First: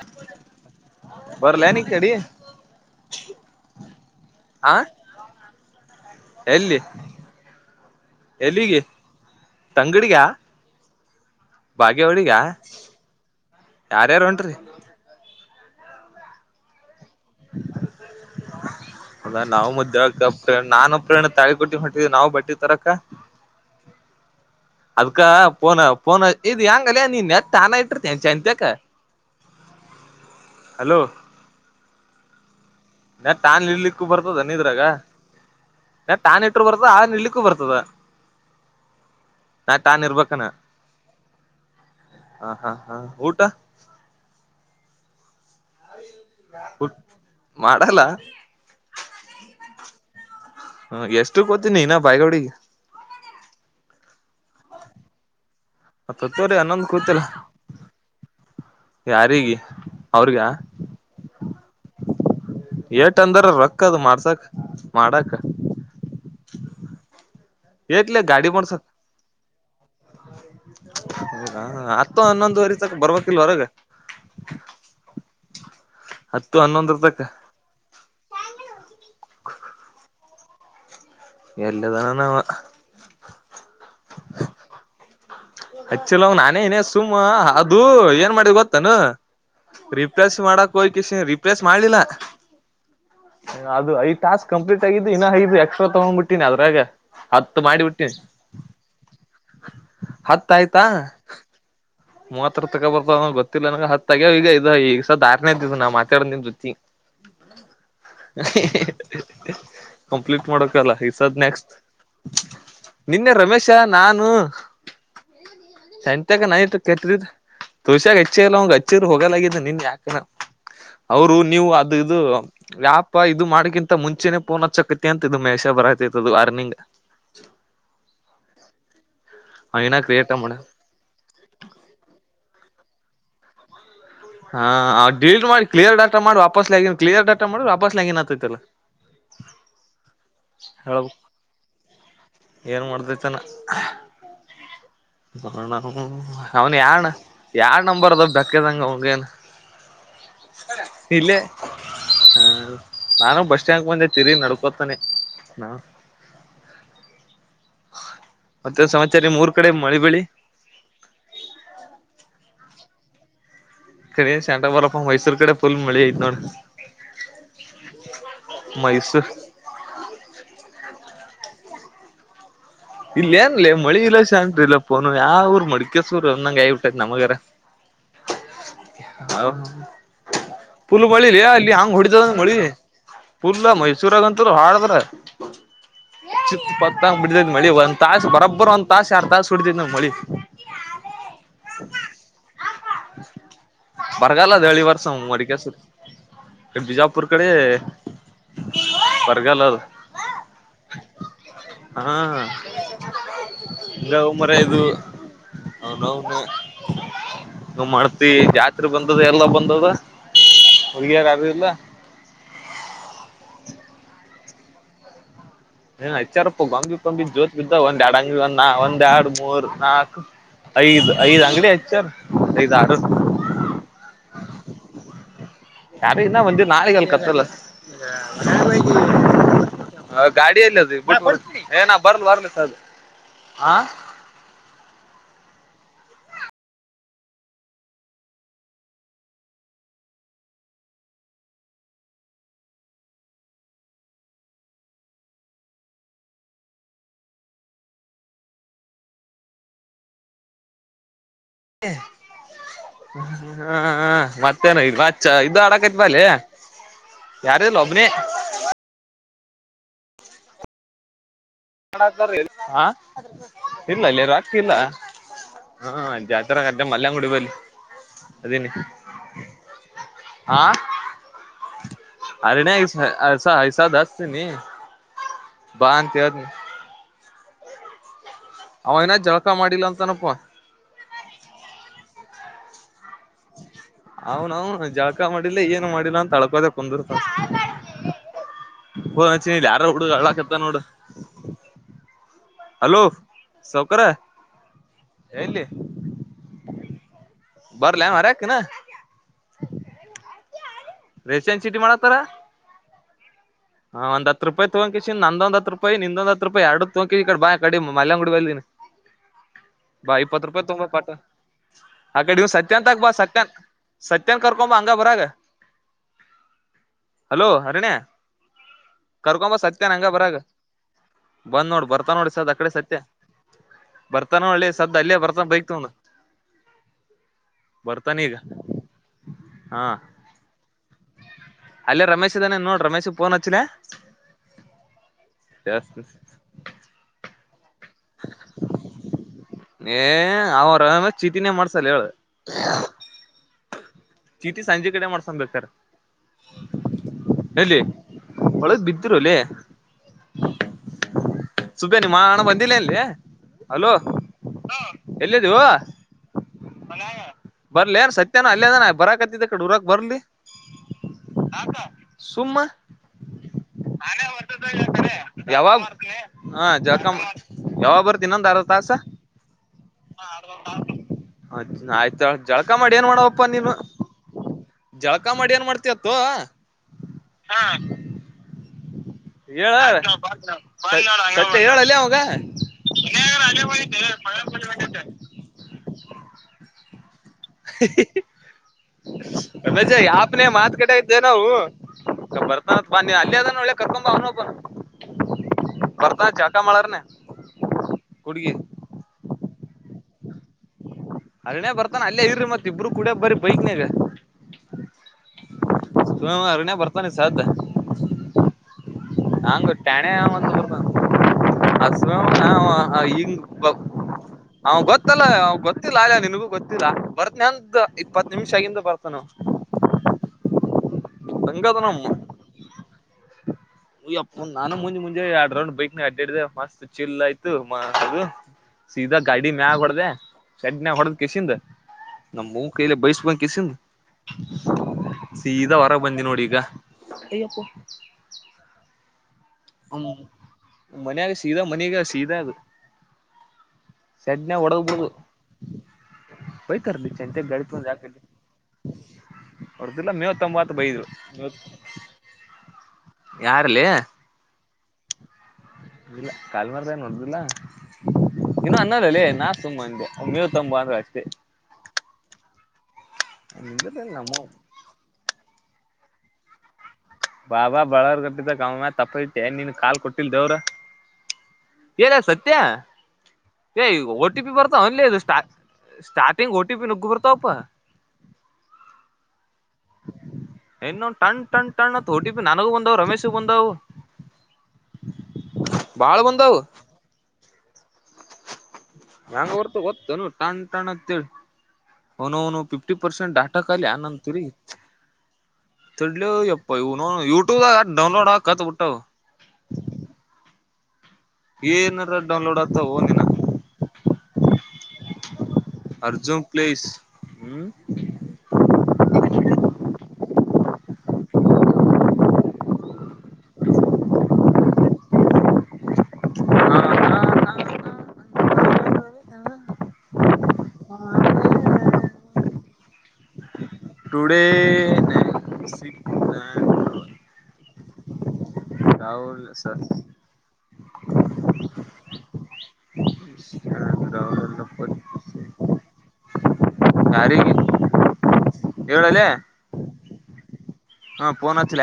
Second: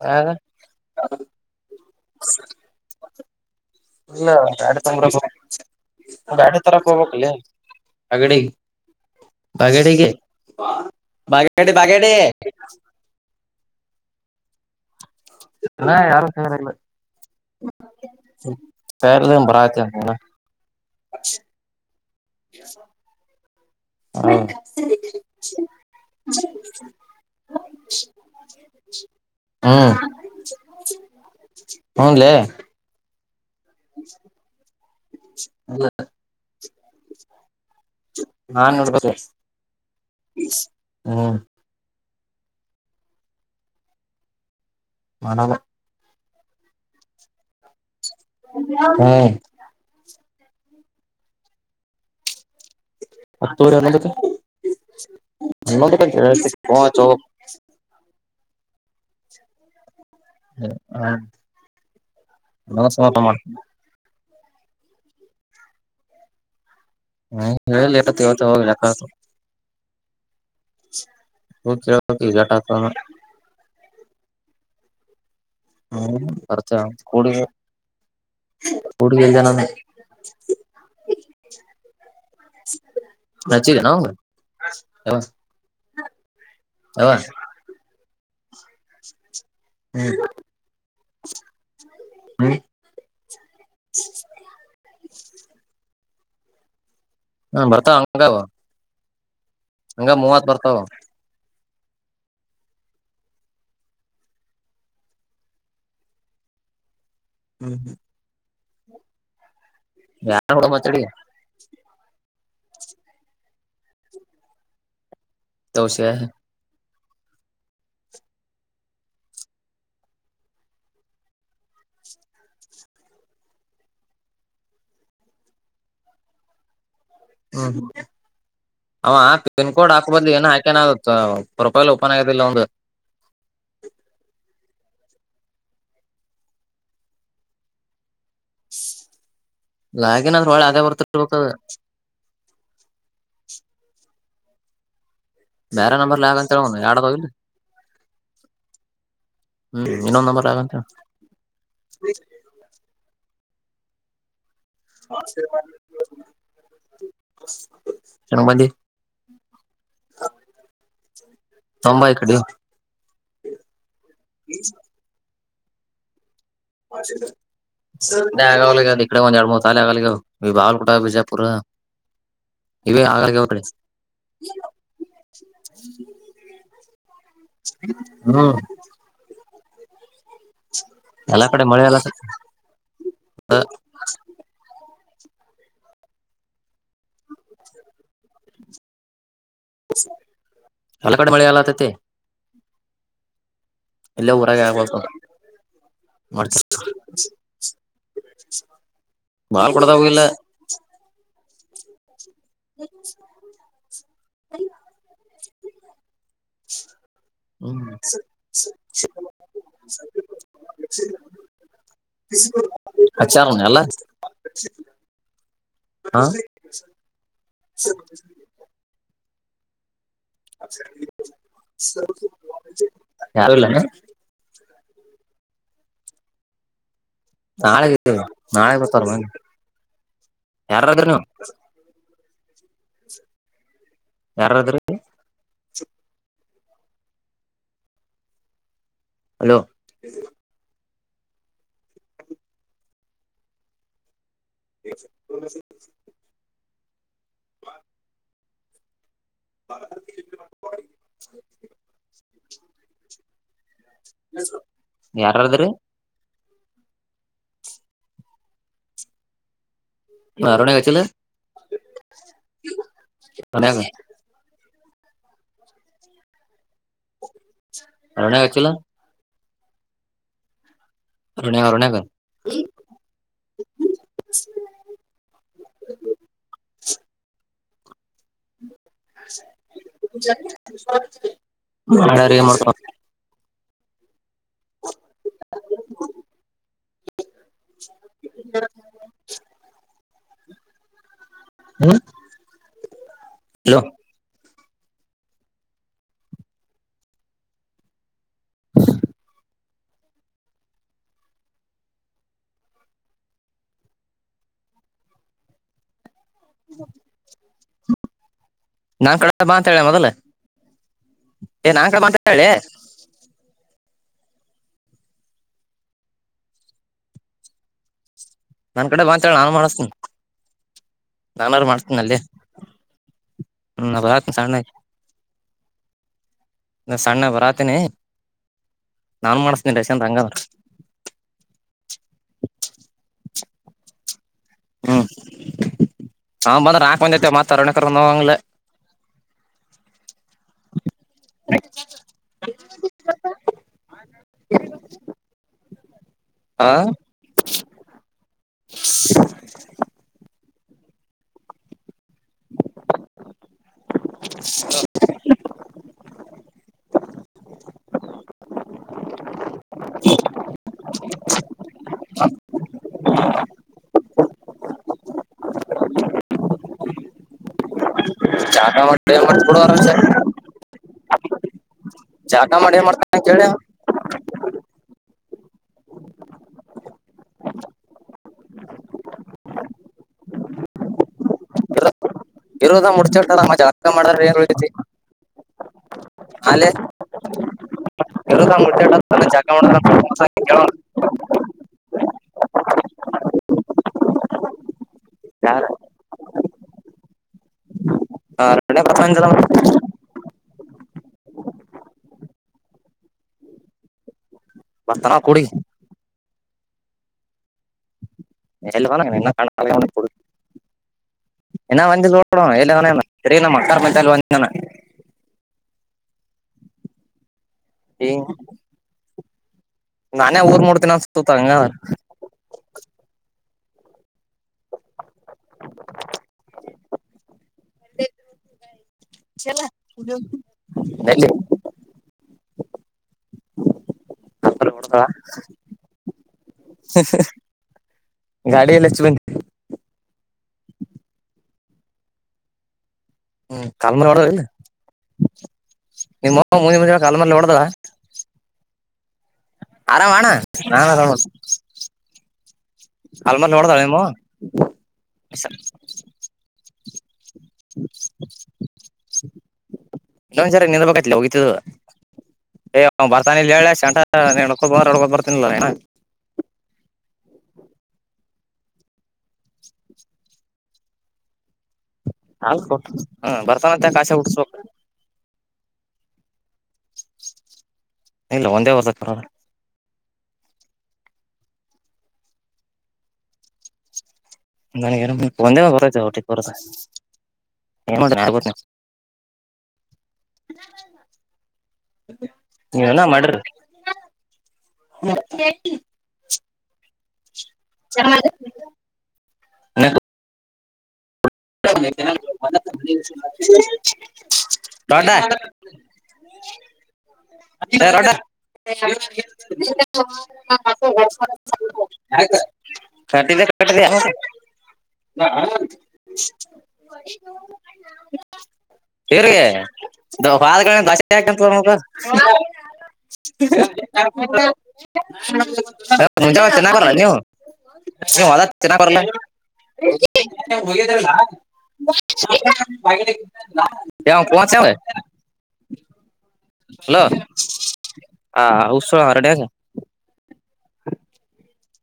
[unintelligible] ಬರ್ಲೇನ ಈ ಕಡಿ ಇಲ್ಲ ಆ ಗಾಡಿ ತಂಬರಕ್ಕೆ [unintelligible] ಗಾಡಿ ಎಲ್ಲಿ ತರಕ್ ಹೋಗಬೆಕ್ಲೆ ಯಾ ಗಡಿ ಎಲ್ಲಿಗೆ ತಂಗಡಿಗ ಬಾಗೇಡಿ ಬಾಗೇಡಿ ಬಾಗೇವಾಡಿಗಾ ಯಾರ್ಯಾರು ಹೊಂಟ್ರಿ. ಇತ್ತನ ಯಾರ ತಯಾರಾಗಿಲ್ಲ. ಅದ ನಾವು ಮುದ ನಾನ್ ಪ್ರರಣ ತಾಳಿ ಕೊಟ್ಟೀಟ್ಟ ನಾವು ಬಟ್ಟಿ ತರಕ್ಕ ಹ್ಮ್ ಅದ್ಕ ಪೋನ ಪೋನ ಇ್ [unintelligible] ಹೆಂಗಲ್ಲಯ ನೀನ್ ನೆತ್ತ ಹಾನ ಇಟ್ಟಿತ ಚಂತಕ ಹ್ಮ ಹ ತಾನ್ ಇಡ್ಲಿಕ್ಕೂ ಬರ್ತದ ನಿದ್ರಾಗ ಎ [unintelligible] ಆನ್ ಇಟ್ರರು ಬರ್ತದ ಆ ನಿಡ್ಲಿಕ್ಕೂ ಬರ್ತದ [unintelligible] ನೆಟ್ ಹ್ಮ್ ಹಾ ಹಾ ಹಾ ಊಟ ಮಾಡಲ್ಲ [unintelligible] ಮಾಡಲ್ಲ ಹ್ಮ್ ಹ ಎಷ್ಟು ಕತಿನಿ [unintelligible] ಇನ ಬಾಯಗೌಡಿಗೆ [unintelligible] ಹತ್ತವರೆ ಅಂದಕ್ಕೆ [unintelligible] ನ [unintelligible] ಜ ಹತ್ತತ್ತುವರಿ [unintelligible] ಫೋನ್ ಅಚೋ ಯಾರಿಗೆ ಅವ್ರಗ ಹ್ಮ ಹನ್ನೊಂದು ಏಟ ಸಮಾಧಾನ ಮಾಡ್ ಅಂದ್ರ ರೊಕ್ಕ ಅದು ಮಾಡ್ಸಾಕ್. ಮಾಡಕ್ ಹ್ಮ ಏಟ್ಲೆ ಹೇಳತಿವತ್ತು ಗಾಡಿ ಮಾಡ್ಸಕ್ ಹೋಗಲ್ಲಕ್ಕತ ಹೌದಾ [unintelligible] ಹತ್ತು ತಿ [unintelligible] ಜಟತ ಹನ್ನೊಂದುವರಿ [unintelligible] ತಕ್ ಬರ್ಬೇಕಿಲ್ ಹೊರಗ ಹತ್ತು ಹ್ಮ್ರ್ಚ ಹನ್ನೊಂದರ [unintelligible] ತಕ ಕೂಡಿ [unintelligible] ಕೂಡಿಲ್್ದನ [unintelligible] ಎಲ್ಲದಾನ ನವಾ ನಚಿ [unintelligible] ಕಣ [unintelligible] ಅಚ್ಚಲ ನಾನೇ ನೇ ಸುಮ್ಮ ಅದು ಏನ್ ಮಾಡ ಗೊತ್ತಾನ ಹ್ಮ್ ರಿಪ್ಲೇಸ್ ಮಾಡಕ್ ಹೋಗ್ ಇದೆ ರಿಪ್ಲೇಸ್ ಮಾಡ್ಲಿಲ್ಲ ಹ್ಮ್ ಅದು ಐದ್ ಟಾಸ್ಕ್ ಕಂಪ್ಲೀಟ್ ಆಗಿದ್ದು ಇನ್ನ ಐದ್ ಎಕ್ಸ್ಟ್ರಾ ತಗೊಂಡ್ಬ ಬಿಟ್ಟೀನಿ ಅದ್ರಾಗ. ಹತ್ತು ಹ್ಮ್ ಬರ್ತಾವ ಮಾಡ್ಬಿಟ್ಟಿ ಹಂಗ ಅವ ಹಂಗ ಮೂವತ್ ಬರ್ ತಾ ಮೂವತ್ರರ ತಗೊಬೆಕೊ ಗೊತ್ತಿಲ್ಲ ನನ್ಗ ಹತ್ ಆಗ್ಯಾವ ಇದ ಇದ್ ಸದ್ ಅರ್ನೆದು ಇದು ಮಾಡ್ತಿರೋದ್ ನಿಮ್ ಜೋತ್ಗಿ. ಹ್ಮ್ ಹ್ಮ್ ಕಂಪ್ಲೀಟ್ ಯಾರ್ ಕೂಡ ಮಾಡಕಲ್ಲ ಮಾತಾಡಿ ಈಸಾದ್ ನೆಕ್ಸ್ಟ್. ನಿನ್ನೆ ರಮೇಶ ನಾನು ತೌಸೆ ಸಂತೆಗ ನಾ ಕೆತ್ತಿದ ತುಷ್ಯಾರ್ ಹೆಚ್ಚಿಲ್ಲ ಅವ ಹಚ್ಚಿರ್ ಹೋಗಲಾಗಿದ್ದ ನಿನ್ ಯಾಕ ಅವರು ನೀವು ಅದು ಇದು ವ್ಯಾಪ ಇದು ಮಾಡಕಿಂತ ಮುಂಚೆನೆೇ ಪೋನ ಅಚ್ಚಕಂತ್ಯ ಅಂತಿದು ಮಹೇ ಬರತೈತದು ಆರ್ನಿಂಗ್- ಹ್ಮ್ ಹ್ಮ ಅವ ಪಿನ್ ಕೋಡ್ ಇನ ಹಾಕಬದ್ಲು ಕ್ರಿಯೇಟ್ ಏನ್ ಮಾಡ ಆಖ್ಯಾನ [unintelligible] [unintelligible] ಒಪನ್ ಆಗದಿಲ್ಲ ಅವ್ನ್ದ ಹಾ ಡಿಲೀಟ್ ಮಾಡಿ ಕ್ಲಿಯರ್ ಡಾಟ ಮಾಡಿ ವಾಪಸ್ ಕ್ಲಿಯರ್ ಡಾಟ ಮಾಡ ವಾಪಸ್ಗ ಲೋಗಿನ್ - - ಗತ್ತತಲ್ಲ ಲಾಗಿನ್ ಅದ್ರ ಒಳೆ ಅದೇ ಹೌ ಬರ್ತಿರ್ಬೇಕ ಏನ್ ಮಾಡ್ದತನ. [unintelligible] ಬೇರೆ ನಂಬರ್ ಲಾಗ್ ಅಂತ ಹೇಳ ಅವನ್ ಯಳ್ನ ಯಾಡದಾವಿಲ್ಲ ಯಾರ್ ನಂಬರ್ ಬೇಕ್ ಅದ ಬೆಕ್ಕದಂಗ ಅವಂಗೇನ್ ಹ್ಮ್ ಇನ್ನೊಂದ್ ನಂಬರ್ - ಲಾಗ್ ಅಂತ - ಇಲ್ಲೇ ಹ ನಾನು ಬಸ್ ಸ್ಟ್ಯಾಂಡ್ ಮುಂದೆ ತಿರಿಗಿ ನಡ್ಕೋತ [unintelligible] ಹೇಳ ಬಂದಿ ಮತ್ತೆನ್ ಸಮಾಚಾರ ನಿಮೂರ್ ಕಡೆ ಮಳಿ ಬೆಳಿ. ತೊಂಬ ಈ ಕಡೆ ಕಡೆ ಶಾಂಡ ಬರಪ್ಪ ಮೈಸೂರ್ ಕಡೆ ಫುಲ್ ಮಳಿ ಐತ್ ನೋಡ್ - - ಹಾಚ [unintelligible] [unintelligible] ಇಕಡೆ ಮೈಸೂರ್ ಒಂದ್ ಎರಡು ಮೂರು ಶಾಲಿಗಳ್ ಇದವ್ ಬಾಗಲ್ಕೋಟೆ ಬಿಜಾಪುರ. ಇವೇ ಇಲ್ಲ ಆಗಲ್ಗ್ಯಾವ ಈ ಏನ್ ಕಡೆ ಲೆ ಮಳಿ ಇಲ್ಲ ಶಾಂತ್ ಇಲ್ಲಪ್ಪನು ಯಾವರು ಮಡ್ಕೆಸ್ವರ್ ಅಂನಂಗ್ ಆಯ್ಬುಟೈತ್ ನಮಗಾರ. [unintelligible] ಹೌ ಪುಲ್ ಮಳಿ ಎಲ್ಲಾ ಇಲ್ಯ ಕಡೆ ಇಲ್ ಮಳೆ ಹಾಂಗ್ ಆಲ ಹೊಡಿದದ ಮಳಿ ಪುಲ್ಲಾ ಮೈಸೂರಾಗಂತ ಹಾಡದ್ರ ಚಿತ್ ಪತ್ತಂಗ್ ಬಿದದ್ ಮಳಿ ಒಂದ್ ತಾಸ್ ಬರಬ್ಬರು ಒಂದ್ ತಾಸ ಎರಡ್ ತಾಸ್ [unintelligible] ಮಳಿ ಎಲ್ಲಾ ಕಡೆ ಮಳೆ ಆಲತೈತಿ ಹ ಇಲ್ಲೇ ಬರಗಲ್ಲ ಊರಾಗ ದಳ್ ಈ ಆಗ್ಬೇಕು ವರ್ಷವು [unintelligible] ಬಿಜಾಪುರ್ ಕಡೆ ಬರಗಾಲ ಬಾಲ್ ಅದ ಕೊಡದವ್ ಇಲ್ಲ ಹಾ ಇದ್ [unintelligible] [unintelligible] ಹ್ಮ್ ಹ್ ಮಾಡ್ತಿ ಜಾತ್ರೆ ಬಂದದ ಎಲ್ಲ ಬಂದದ. ಹುಡುಗಿಯಾರ ಯಾರು ಇಲ್ಲ ಅಚ್ಚಾರೆನ್ ಅಲ ಅ [unintelligible] ಏ ಎಚ್ಚಾರಪ್ಪ ಗಂಬಿ ಕಂಬಿ ಜೋತ್ ಬಿದ್ದ ಒಂದ ಎರಡ್ ಅಂಗ ಒಂದ ಒಂದ ಎರಡ್ ಮೂರ್ ನಾಕ್ ಐದ್ ಐದ್ ಅಂಗಡಿ ಹೆಚ್ಚಾರ ಐದ್ ಆ ಯಾರು ಇಲ್ಲ ಯಾರು ಇನ್ನ ಬಂದಿಲ್ಲ ನಾಳೆಗಲ್ ಕತ್ತಲ್ ನಾಳೆ ನಾಳೆ ಬರ್ತಾರ ಮಂದಿ ಗಾಡಿಯಲ್ ಅದೆ ಯಾರಾದ್ರಿ ನೀವು ಏ ನ ಬರ್ಲ್ ಬರ್ಲ ಅದು ಹ ಯಾರಾದ್ರೀ ಹಲೋ [inaudible] [unintelligible] ಹ ಮತ್ತೇನು ಇದಚ್ ಯಾರಾರದ್ರಿ ಇದ್ಆಡಕೈತ್ವ ಲೆ ಯಾರು ಇಲ್ಲ ಒಬ್ನೆ. ಅರೋಣ [unintelligible] ಹ ಅರುಣ್ಯಾಗ ಇಲ್ಲ ಲೆ ರಾಕಿ ಇಲ್ಲ. ಹಾ ಜಾತ್ರಾಗ ಮಲ್ಲೇನ ಗುಡಿಬಲ್ಲಿ ಅರುಣ್ಯಾಗ ಹಚ್ಚಿಲ್ಲ ಅದೇನಿ ಹಾ ಅರುಣೆ ಅರುಣ್ಯಾಗ ಅರಣ್ಯಾಗ ಸ ಇಸದ ಹಚ್ಚತಿನಿ ಬಾ ಅಂತ ಹೇಳತಿನಿ ಅವ ಇನ್ ಜಳಕ ಮಾಡಿಲ್ಲ ಅಂತ ಅನಪ [unintelligible] ಅವನೌನ ಜಳಕ ಮಾಡಿಲ್ಲ ಏನು ಮಾಡಿಲ್ಲ ಅಂತ ಅಳ್ಕೋದೆ ಕುಂದರ್ತ ಫೋನ್ ಹಚ್ಚಿದಿಲ್ಲ ಯಾರ ಹುಡುಗ ಅಳಕತ್ತದ ನೋಡ ಹಲೋ ಹಲೋ ಸೌಕಾರ ಎಲ್ಲಿ ಬರಲೇನ ಹೋರಕ್ಕ‌ಇನ್ನಾ ರೇಷನ್ ಚಿಂತಿ ಮಾಡತಾನ ಹಾ ಒಂದ ಹತ್ತ ರೂಪಾಯ ತಗೊಂಡಕೇಸಿನ ನಂದೊಂದ ಹತ್ ರೂಪಾಯಿ ನಿಂದೊಂದ ಹತ್ ಹತ್ ರೂಪಾಯಿ ಎರಡು ತೋಂಕೆ ಈ ಕಡಿ ಬಾ ಮಲ್ಯನಗುಡಿ ಬಲ್ದಿನಿ ನಾನ್ ಕಡೆ ಬಾ ಅಂತ ಹೇಳಿ ಮೊದಲ ಬಾ ಇಪ್ಪತ್ ರೂಪಾಯಿ ತೊಂಬಾ ಪಟ್ಟ ಏ ನಾನ್ ಬಾ ಅಂತ ಆ ಕಡೆ ಹೇಳಿ ಇವ ಸತ್ಯಂತ ಆಗ ಬಾ ಸತ್ಯಂತ ಸತ್ಯನ್ ಕರ್ಕೊಂಬ ಅಂಗ ಬರಾಗ ಹಲೋ ಹರಣ್ಯೆ ನನ್ ಕಡೆ ಬಾ ಅಂತ ಹೇಳಿ ನಾನು ಕರ್ಕೊಂಬಾ ಸತ್ಯ ಮಾಡಿಸ್ತೀನಿ ನ ಹಂಗ ಬರಾಗ ನಾನಾರು ಬಂದ್ ನೋಡ್ ಮಾಡ್ತೀನಿ ಬರ್ತಾ ಅಲ್ಲಿ ನೋಡ ಈ ಸದ್ದ ಅಕಡೆ ಸತ್ಯ ಹ್ಮ್ ನಾ ಬರಾತೀನಿ ಬರ್ತಾನ ಸಣ್ಣ ನೋಡಲೇ ಈ ಸದ್ದ ಅಲ್ಲೇ ಬರ್ತಾನ ಬೈಕ್ ತೋಂದ ಸಣ್ಣ ಬರಾತೀನಿ ನಾನ್ ಮಾಡಸ್ತೇನಿ ಹಾ ರೇಷನ ಹಂಗದರ ಅಲ್ಲೇ ರಮೇಶ್ ಇದ್ದಾನೆನ ನೋಡ್ ರಮೇಶ್ ಫೋನ್ ಹಚ್ಚಿನೆ ಹ್ಮ್ ಅವ ಬಂದ್ರ ನಾಕ್ ಮಂದಿ ಆತವಿ ಮತ್ತ ಅರುಣೆ ಕರಕೊಂದ ಹೋಗಂಗಲ್ಲ ಏ ಅವರ ಚೀತಿನೇ ಮಾಡ್ಸಲ್ಲ ಹೇಳ ಚೀಟಿ ಸಂಜಿ ಕಡೆ ಮಾಡ್ಸಮ ಬೇಕಾರೆ ಆ ಎಲ್ಲಿ ಒಳಗ್ ಬಿದ್ದರೊಲ್ಲೇ ಸುಬೆ ನಿಮ್ಮ ಹಾಣ್ಣ ಬಂದಿಲ್ಲೇನ ಲೇ ಹಲೋ ಎಲ್ಲಿದ್ದೇವೊ ಮನ್ಯಾಗ ಬರ್ಲಿ ಏನ್ ಸತ್ಯಾನ ಅಲ್ಲೆ ಅದಾನ ಬರಕತ್ತಿದ್ದ ಈಕಡಿ ಊರಕ್ ಬರ್ಲಿ ಯಾಕ್ ಸುಮ್ಮ [unintelligible] ಯಾವಾಗ್ ಬರತ್ತಿ ಜಳಕ ಮಾಡಿ ಟೈಮ್ ಮಾಡತ್ತಿ ಬಿಡು ಅಕಡಿ ಇನಾ ಅರ್ಧ ತಾಸು ಆಯ್ತ ಹೇಳ ಜಾಗ ಜಳಕಾ ಮಾಡಿ ಏನ್ ಮಾಡ್ತಾನ ಮಾಡವಪ್ಪ ಕೇಳಿ ನೀನು ಜಳಕ ಮಾಡಿ ಏನ್ ಮಾಡ್ತಿತ್ತು ಹ ಹೇಳ ಸತ್ಯ ಹೇಳಲ್ಲಿ ಇರ- ಅವ ಇರೋದ ಇನ್ನ ಇಗರ ಮುಡ್ಚಿಟ್ಟಾರ ಅಲ್ಲೇ ಜಾಗ ಹೋಗಿದ್ದೆ ಮಾಡಿದ್ರೆ ಏನ್ ಮಲ್ಲೆನಗುಡಿ ಉಳಿತೈತಿ ಹೊಂಟಿದ್ದೆ ಅಲ್ಲೇ ಇರೋದ ಮುಡ್ಚಿಟ್ಟಾರ ಜಾಗ ರಮೇಶ್ ಮಾಡಿದ್ರ ಅಪ್ನೇಗ ಕೇಳೋಣ ಮಾತ್ ಕಟ್ಟೇತವ ನಾವು ಬರ್ತಾನಂತ್ ಬಾ ಅಲ್ಲೇ ಅದನ ನೋಡಲೆ ಕರ್ಕೊಂಬ ಅವನೋಬ್ಬನ ಯಾರ ಬರ್ತಾನ ಜಳಕ ಮಾಡಾರನೆ ಹುಡ್ಗಿ [unintelligible] ಅರುಣೇ ಬರ್ತಾನ ಅಲ್ಲೇ ಇರರಿ ಮತ್ತ ಇಬ್ರು ಕೂಡೆ ಬರೀ ಬೈಕ್ನಾಗ ಬರ್ತಾನ ಕುಡಿ ಹು ಅರಣೇ ಬರ್ತಾನ ಈ ಸದ ಎಲ್ಲಿದಾನ ಇನ್ನ ಕಾಣಲ್ಲ ಹಂಗ ಅವ್ನ ಕುಡಿ ಟ್ಯಾಣಂದು ಇನ್ನ ಒಂದಿಲ್ ನೋಡ ಎಲ್ಲಿದಾನ ಏನ ತಿರ್ಗಿ ನಮ್ಮ ಅಕ್ಕಾರ ಮೈತಲ್ ಒಂದಿನ ಅವ ಗೊತ್ತಲ್ಲ ಗೊತ್ತ ಗೊತ್ತಿಲ್ಲಾಲೇ ನಿನಗೂ ಗೊತ್ತಿಲ್ಲ ಬರ್ತ್ ನಂದ್ ಈ ಇಪ್ಪತ್ತ್ ನಿಮಿಷ ಆಗಿಂದ ಬರ್ತಾನವ ನಾನೇ ಊರ್ ಮುಟ್ಟುತಿನಿ ಅನ್ಸುತ್ತತ ಹಂಗಾದರ ಹಂಗದ ಪ್ಪ ನಾನು ಮುಂಜೆ ಮುಂಜೆಳ ಎರಡ್ ರೌಂಡ್ ಬೈಕ್ ನಾಗ ಅಡ್ಡಡ್ದಿ ಮಸ್ತ್ ಚಿಲ್ ಆಯ್ತು ಮದು ಸೀದಾ ಗಾಡಿ ಮ್ಯಾಗ ಹೊಡ್ದ ಸಡ್ನ್ಯಾಗ ಹೊಡದ್ ಎಲ್ಲಿ ಕೆಸಿಂದ್ ನಮವ್ವನ ಕೈಲೆ ಬೈಸ್ಬಂಕಸಿನ್ ಕಲ್ಮಲ್ ಹೊಡ್ದಳ ಸೀದಾ ಹೊರಾಗ ಬಂದಿ ನೋಡಿ ಈಗ ಆಯ್ಯಪ್ಪ ಗಾಡಿ ಎಲ್ಲ ಹಚ್ಚಿ ಬಂದಿ ಹ ಮನ್ಗ ಸೀದಾ ಮನಗ ಸೀದಾಗ ಹ್ಮ ಕಲ್ಮ ವಡೋ ಇಲ್ಲ ನಿಮ್ಮ ಮುಂದ ಮುಂ ಕಾಲ ಮೇಲೆ ನೋಡ್ದ [unintelligible] ಹೊರ್ದಿಲ್ಲ ಮೂವತ್ತೊಂಬತ್ತು ಬೈ ಇದು ಅಲ್ಮ ರದೇಮ [unintelligible] ಕಲ್ಮರ್ದ ನೋದು [unintelligible] ಇಲ್ಲ ಇನ್ನು ಅನ್ನದಲ್ಲಿ ನಾು ತುಂಬಾ ಅಂದೆ ಮೇವ ತಂಬ ಅಂದ್ರೆ ಅಷ್ಟೇ [unintelligible] ಏ್ ಬರ್ತಾನ ಇ ಹೇಳ ನಿಂದಿರ್ಲಿಲ್ಲ ನಮ್ಮವ್ ಶಂಟಕ ಹೊಕ್ ಬರ್ತಿನನಿಲ್ಲ ಏ [unintelligible] ಬಾಬಾ ಬಳವರ್ಗಟ್ಟಿದ್ದ್ಯ ತಪ್ಪ ಇಟ್ಟ ಏನ್ ನೀನ್ ಕಾಲ್ ಕೊಟ್ಟಿಲ್ದವ್ರ ಹೇಳ ಸತ್ಯ ಹಾಲ್ ಕೊಟ್ಟು ಹ್ಮ್ ಏ ಬರ್ತಾನಂತ ಈಗ ಕಾಸೆ ಓ ಟಿ ಪಿ ಹುಡ್ಸ್ಬೇಕು ಬರ್ತಾವ ಏಳ್ನೇ ಇದು ಸ್ಟಾ ಸ್ಟಾರ್ಟಿಂಗ್ ಓ ಟಿ ಪಿ ನುಗ್ಗು ಬರ್ತಾವಪ್ಪ ಇಲ್ಲ ಒಂದೇ ವರ್ತಕ್ಕ ಇನ್ನು ಟಣ್ ಟಣ್ ಟಣ್ಣ ಅಂತ ಓ ಟಿ ಪಿ ನನಗೂ ಬಂದಾವ ರಮೇಶಗ ಬಂದವು ನನ ನಂದೇ ಬರ ಬಾಳ ಹೊಟ್ಟಿಗೆ ಬರತ್ತ ಬಂದವು ಏ [unintelligible] ನಂಗ ಹೊರ್ತ ಹೊತನು ಟಾಣ ಟಾಣ ಅಂತೇಳಿ ಹನು ಅವನ ನೀವ್ ಫಿಫ್ಟಿ ಏನ ಪರ್ಸೆಂಟ್ ಡೇಟಾ ಕಲ್ಲಿ ಅನಂತುರಿ ಮಾಡ್ರಿ ತಿಡ್ಲ ಎಪ್ಪ ಇವನು ಅವನ ಯೂಟ್ಯೂಬ್ ಡೌನ್ಲೋಡ್ ಆ ರೊಡ್ಡ ಕತ್ಬಟ್ಟ ೊಂಡ ಏನಾರ ಡೌನ್ಲೋಡ್ ಆಗ್ತಾವೋ ನಿನ [unintelligible] ಅರ್ಜುನ್ ಪ್ಲೇಸ್ ಹ್ಮ್ ಅರ [unintelligible] ಕಟ್ಟದೆ ಕಟ್ಟದೆ [unintelligible] ನ [inaudible] ತಿರ್ಗೆ ದ ಹಾದ ದಸೆ ಆಾಕಂತ ಮಗ [unintelligible] [inaudible] ಟುಡೆೇ ನಿಜ ಚೆನ್ನ ಬರಲ್ಲ ನೀವು ನೀವುದ ಚೆನ್ನಾಗ ಬರಲ್ಲ [unintelligible] ರಾಹುಲ್ ಸರ್ ಪಚೆ ರಾಹುಲ್ [unintelligible] ಹಲೋ ಯಾರಿಗೆ ಹಾ ಹಸ ರೆಡಿ ಹಾಗು ಹ್ಮ ಫೋನ್ ಅಚಲ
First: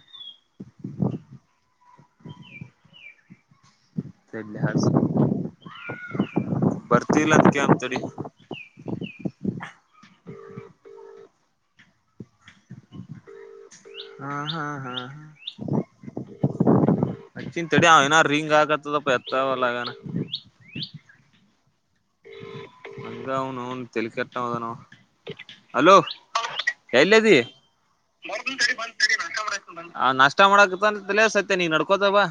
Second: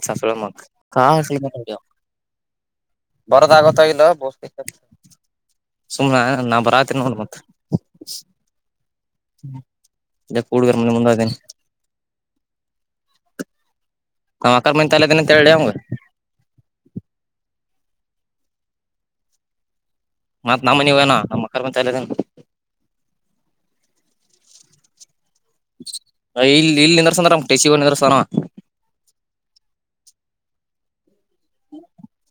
ಾಸ ಬರದ ಆಗತ್ತ [unintelligible] ಸು ನಾ [unintelligible] ಬರಾತ ನೋಡು ಬರ್ತಿಲ್ಲ ಮತ್ತ ಅದ್ಕ ಅಂತ ಕೇಳ್ ತಡಿ ಎಲ್ಲ ಕೂಡುಗರ ಮೆ ಮುಂದ್ದೇನನೆ [unintelligible] ಹಾ ನಕ ಹಾ ಮ ಹಾ ತಾಲದಿನ ಅಂತ ಹೇಳಿ ಅವಂಗರ್ [unintelligible] ಚಿಂತೆಡಿ ಅವ ಏನ ರಿಂಗ್ ಆಗತದಪ್ಪ ಎತ್ತಾವಲ್ಲಗನ ಕರ್ಮಚಾರಿಿಯದನು [inaudible] ಅಂಗ ಅವ್ನು ತಲಿಕಟ್ಟವು ಅದನುವು ಹಲೋ ಇಲ್ಲಿ ಇಲ್ಲಿ ನಿಂದ್ರಸಂದ್ರ ಹೇಳಧೀ ನಮ್ ಟೆಸಿ ನಿಂದ್ರಸಾನ ನಷ್ಟ ಮಾಡಕ ಅಂತಲ ಸತ್ಯ ನೀ ನಡ್ಕೋತ ಬಾ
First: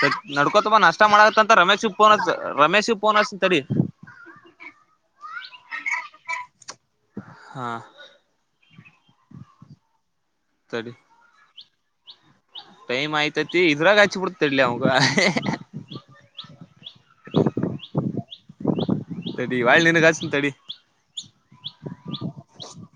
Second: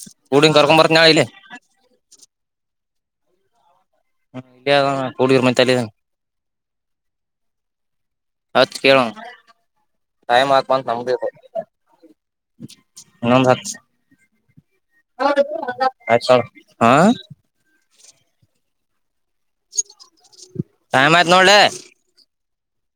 ಸ ಕೂಡಿಂಗ್ ನಡ್ಕೋತಪ ಕರ್ಕೊಂಡ್ ಬರ್ತೀನಿ ನಷ್ಟ ನಾಳೆ ಇಲ್ಲಿ ಮಾಡತ್ತ ಅಂತ ರಮೇಶ್ಫೋನ ರಮೇಶ್ ಫೋನ ಅಚ್ಚತೀ ಸರಿ ಹ್ಮ ಇಲ್ಲ ಕೂಡಿರ ಮ ತಾಲಿ [unintelligible] ಹಾ ಕೇಳೋಣ ಟೈಮ್ ಹಾಕಂತ ತಡಿ ನಬೇಕು ಟೈಮ್ ನ ಆಯ್ತತಿ ಇದ್ರಾಗ ಹಚ್ಚಿ ಬಿಡ್ತ ತಡ್ಲಿ ಅವಾಗ ಅ [inaudible] ಹಾ ತಡಿ ವಾಳ ನಿಂಗೆ ಹಚ್ಚುತ್ತೀನಿ ಟೈಮ್ ತಡಿ ಆಯ್ತ್ ನೋಡ್ಲೆ.